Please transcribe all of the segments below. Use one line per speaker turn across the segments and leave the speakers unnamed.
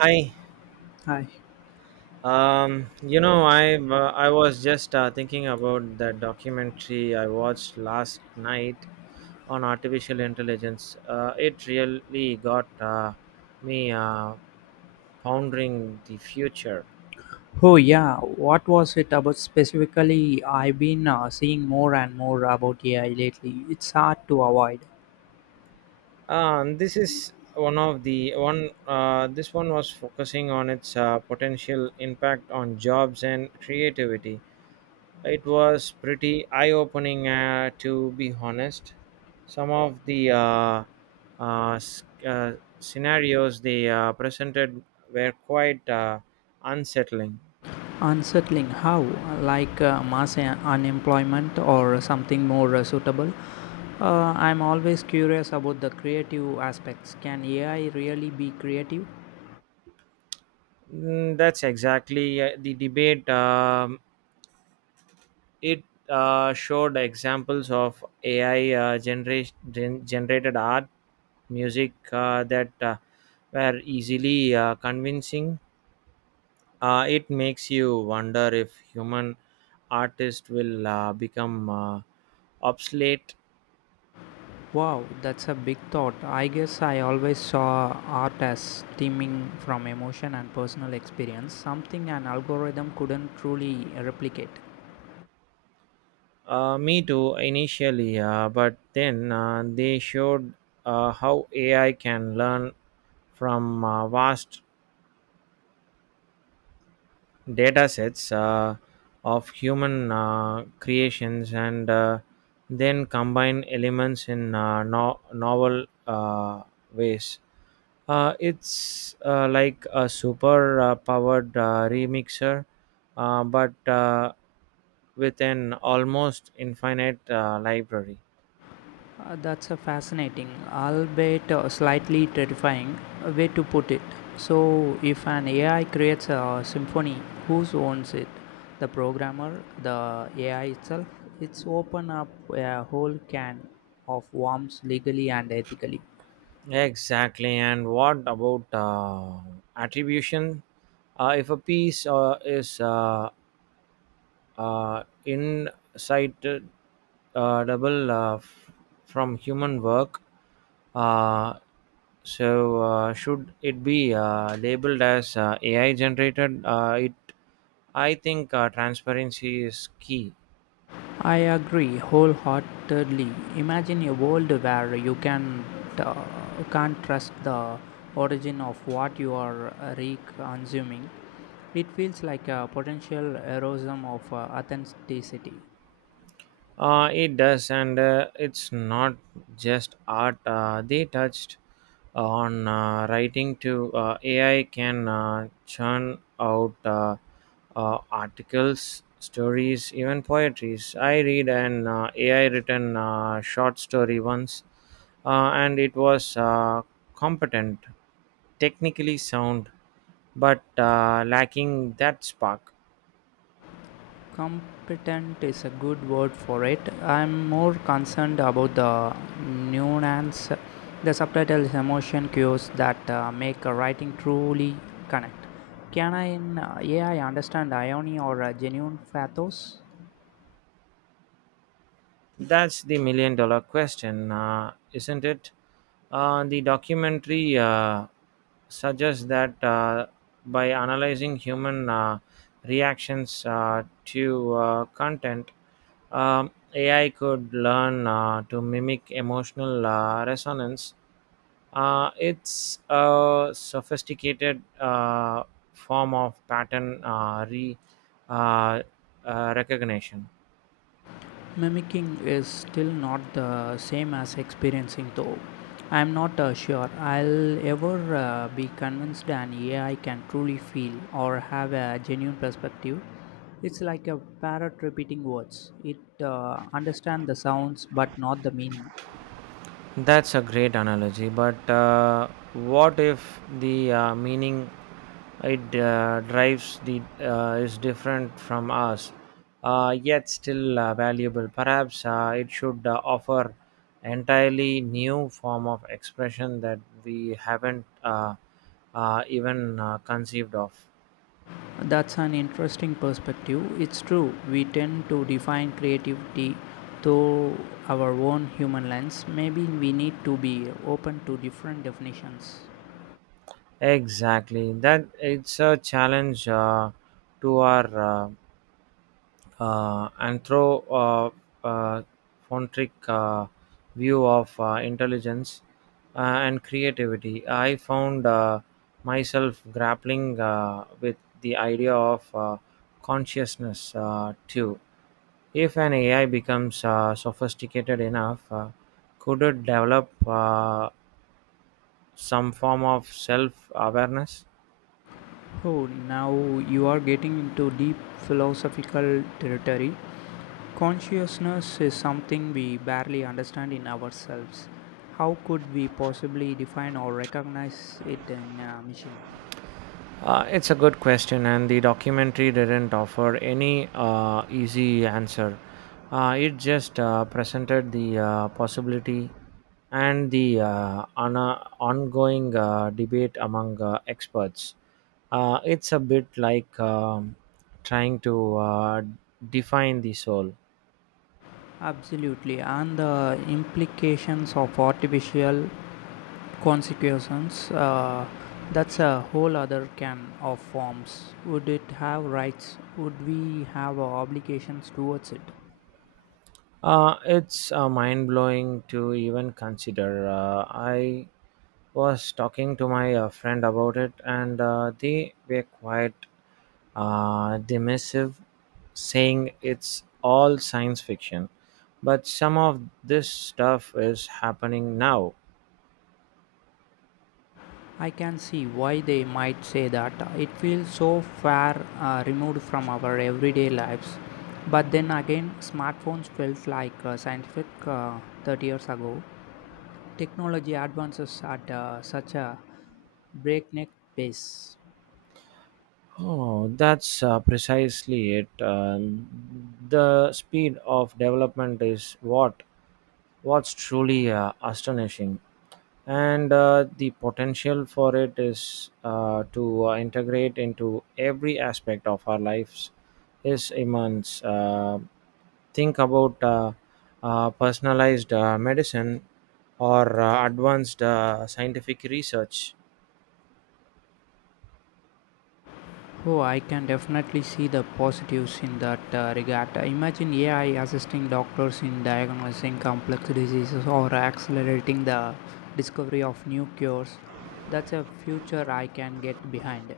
Hi.
Hi.
I was just thinking about that documentary I watched last night on artificial intelligence. It really got me pondering the future.
Oh yeah, what was it about specifically? I've been seeing more and more about AI lately. It's hard to avoid.
This is one of the one. This one was focusing on its potential impact on jobs and creativity. It was pretty eye opening, to be honest. Some of the uh, s- uh, scenarios they presented were quite unsettling.
Unsettling how? Like mass unemployment or something more suitable? I'm always curious about the creative aspects. Can AI really be creative?
Mm, that's exactly the debate. It showed examples of AI generated art, music that were easily convincing. It makes you wonder if human artists will become obsolete.
Wow, that's a big thought. I guess I always saw art as stemming from emotion and personal experience, something an algorithm couldn't truly replicate.
Me too, initially, but then they showed how AI can learn from vast data sets of human creations and then combine elements in novel ways. It's like a super powered remixer, but with an almost infinite library.
That's a fascinating, albeit slightly terrifying, way to put it. So, if an AI creates a symphony, who owns it? The programmer, the AI itself? It's open up a whole can of worms legally and ethically.
Exactly. And what about attribution? If a piece is insight double from human work. Uh, so, should it be labeled as AI generated? It I think transparency is key.
I agree wholeheartedly. Imagine a world where you uh, can't trust the origin of what you are re-consuming. It feels like a potential erosion of authenticity.
It does, and it's not just art. They touched on writing to AI can churn out articles, stories, even poetries. I read an AI written short story once, and it was competent, technically sound, but lacking that spark.
Competent is a good word for it. I'm more concerned about the nuance, the subtitle is emotion cues that make a writing truly connect. Can I in ai understand irony or a genuine pathos?
That's the million dollar question, isn't it? The documentary suggests that by analyzing human reactions to content, AI could learn to mimic emotional resonance. It's a sophisticated form of pattern uh, recognition.
Mimicking is still not the same as experiencing, though. I'm not sure I'll ever be convinced an AI can truly feel or have a genuine perspective. It's like a parrot repeating words. It understands the sounds but not the meaning.
That's a great analogy, but what if the meaning it drives the is different from us, yet still valuable? Perhaps it should offer entirely new form of expression that we haven't even conceived of.
That's an interesting perspective. It's true, we tend to define creativity through our own human lens. Maybe we need to be open to different definitions.
Exactly, that it's a challenge to our anthropomorphic uh, uh, uh, view of intelligence and creativity. I found myself grappling with the idea of consciousness too. If an AI becomes sophisticated enough, could it develop some form of self awareness?
Oh, now you are getting into deep philosophical territory. Consciousness is something we barely understand in ourselves. How could we possibly define or recognize it in a machine?
It's a good question, and the documentary didn't offer any easy answer. It just presented the possibility and the ongoing debate among experts. It's a bit like trying to define the soul.
Absolutely, and the implications of artificial consequences. That's a whole other can of worms. Would it have rights? Would we have obligations towards it?
It's mind blowing to even consider. I was talking to my friend about it, and they were quite dismissive, saying it's all science fiction. But some of this stuff is happening now.
I can see why they might say that. It feels so far removed from our everyday lives. But then again, smartphones felt like scientific 30 years ago. Technology advances at such a breakneck pace.
Oh, that's precisely it. The speed of development is what's truly astonishing, and the potential for it is to integrate into every aspect of our lives is immense. Think about personalized medicine or advanced scientific research.
Oh, I can definitely see the positives in that regard. Imagine AI assisting doctors in diagnosing complex diseases or accelerating the discovery of new cures. That's a future I can get behind.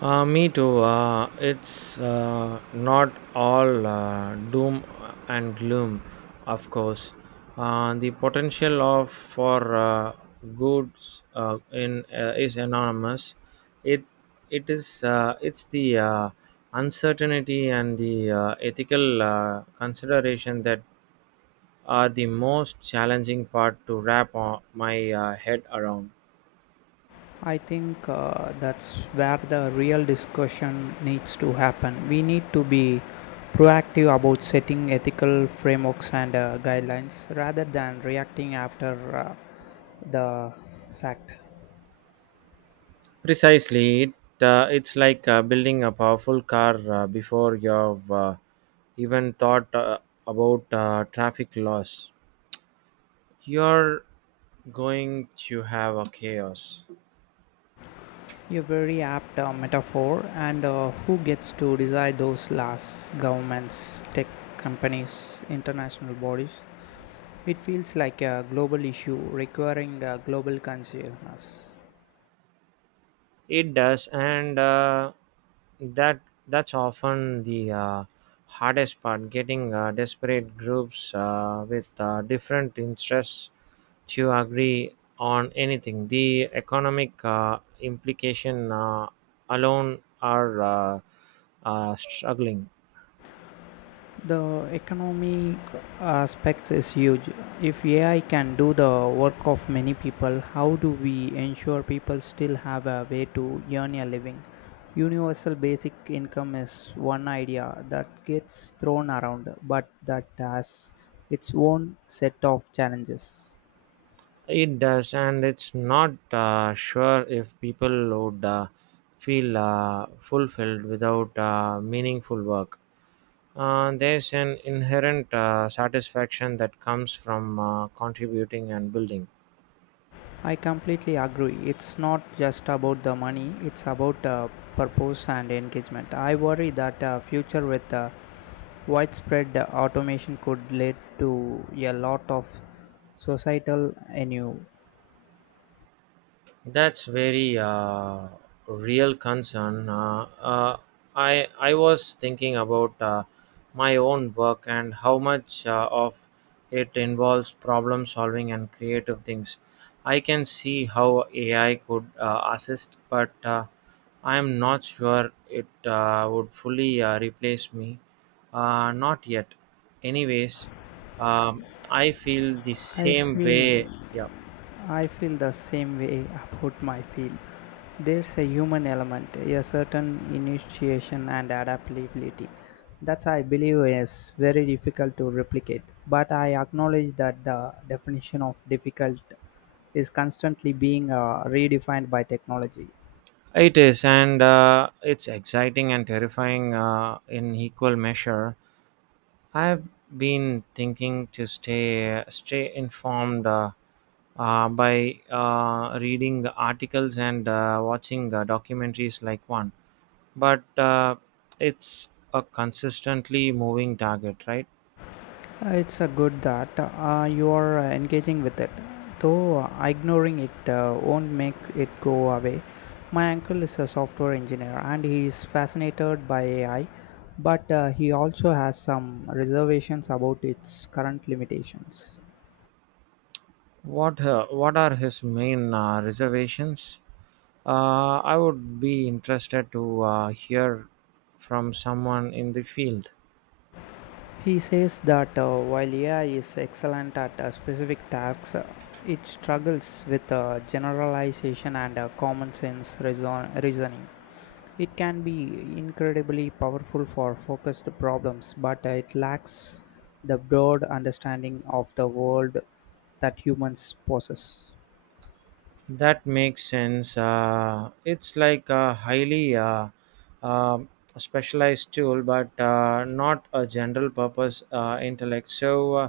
Me too. It's not all doom and gloom, of course. The potential of for goods in is enormous. It it's the uncertainty and the ethical consideration that are the most challenging part to wrap my head around.
I think that's where the real discussion needs to happen. We need to be proactive about setting ethical frameworks and guidelines rather than reacting after the fact.
Precisely, it's like building a powerful car before you've even thought about traffic laws. You're going to have a chaos.
A very apt metaphor, and who gets to decide those laws? Governments, tech companies, international bodies. It feels like a global issue requiring global consciousness.
It does, and that that's often the hardest part getting desperate groups with different interests to agree on anything. The economic implication alone are struggling.
The economic aspects is huge. If AI can do the work of many people, how do we ensure people still have a way to earn a living? Universal basic income is one idea that gets thrown around, but that has its own set of challenges.
It does, and it's not sure if people would feel fulfilled without meaningful work. There's an inherent satisfaction that comes from contributing and building.
I completely agree. It's not just about the money, it's about purpose and engagement. I worry that future with widespread automation could lead to a lot of societal ennui.
That's very real concern. I was thinking about my own work and how much of it involves problem solving and creative things. I can see how AI could assist, but I am not sure it would fully replace me. Not yet. Anyways, I feel the
I
same
feel
way. Yeah.
I feel the same way about my field. There's a human element, a certain initiation and adaptability that I believe is very difficult to replicate. But I acknowledge that the definition of difficult is constantly being redefined by technology.
It is, and it's exciting and terrifying in equal measure. I've been thinking to stay informed by reading articles and watching documentaries like one, but it's a consistently moving target, right?
It's good that you are engaging with it, though ignoring it won't make it go away. My uncle is a software engineer and he is fascinated by AI, but he also has some reservations about its current limitations.
What are his main reservations? I would be interested to hear from someone in the field.
He says that while AI is excellent at specific tasks, it struggles with generalization and common sense reasoning. It can be incredibly powerful for focused problems, but it lacks the broad understanding of the world that humans possess.
That makes sense. It's like a highly um specialized tool, but not a general purpose intellect. So uh,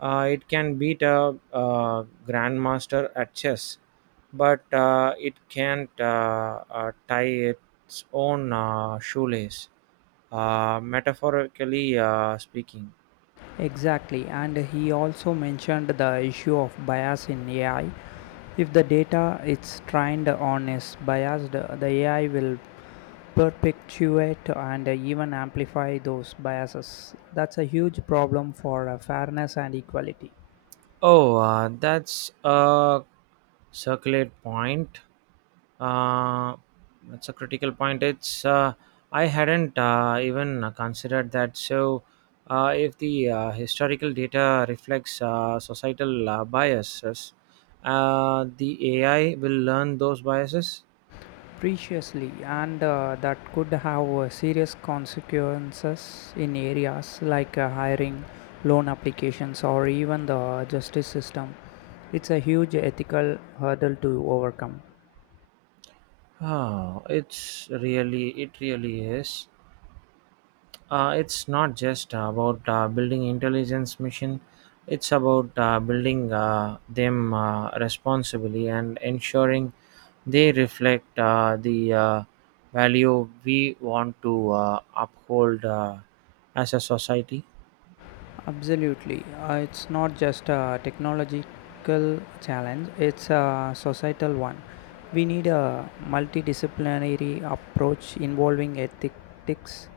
uh, it can beat a grandmaster at chess, but it can't tie its own shoelace, metaphorically speaking.
Exactly, and he also mentioned the issue of bias in AI. If the data it's trained on is biased, the AI will perpetuate and even amplify those biases. That's a huge problem for fairness and equality.
Oh, that's a circulate point. Uh, that's a critical point. It's I hadn't even considered that. So, if the historical data reflects societal biases, the AI will learn those biases.
Preciously and that could have serious consequences in areas like hiring, loan applications, or even the justice system. It's a huge ethical hurdle to overcome.
Oh, it really is. It's not just about building intelligence mission. It's about building them responsibly and ensuring they reflect the value we want to uphold as a society.
Absolutely. It's not just a technological challenge, it's a societal one. We need a multidisciplinary approach involving ethics,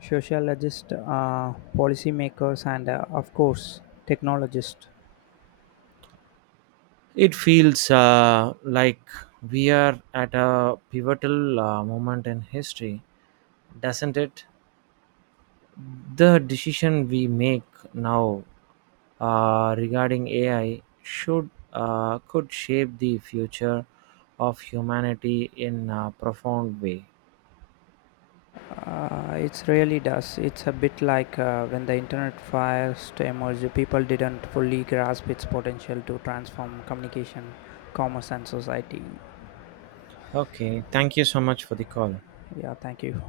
sociologists, policymakers, and of course, technologists.
It feels like we are at a pivotal moment in history, doesn't it? The decision we make now regarding AI should could shape the future of humanity in a profound way.
It really does. It's a bit like when the internet first emerged, people didn't fully grasp its potential to transform communication, commerce, and society.
Okay, thank you so much for the call.
Yeah, thank you.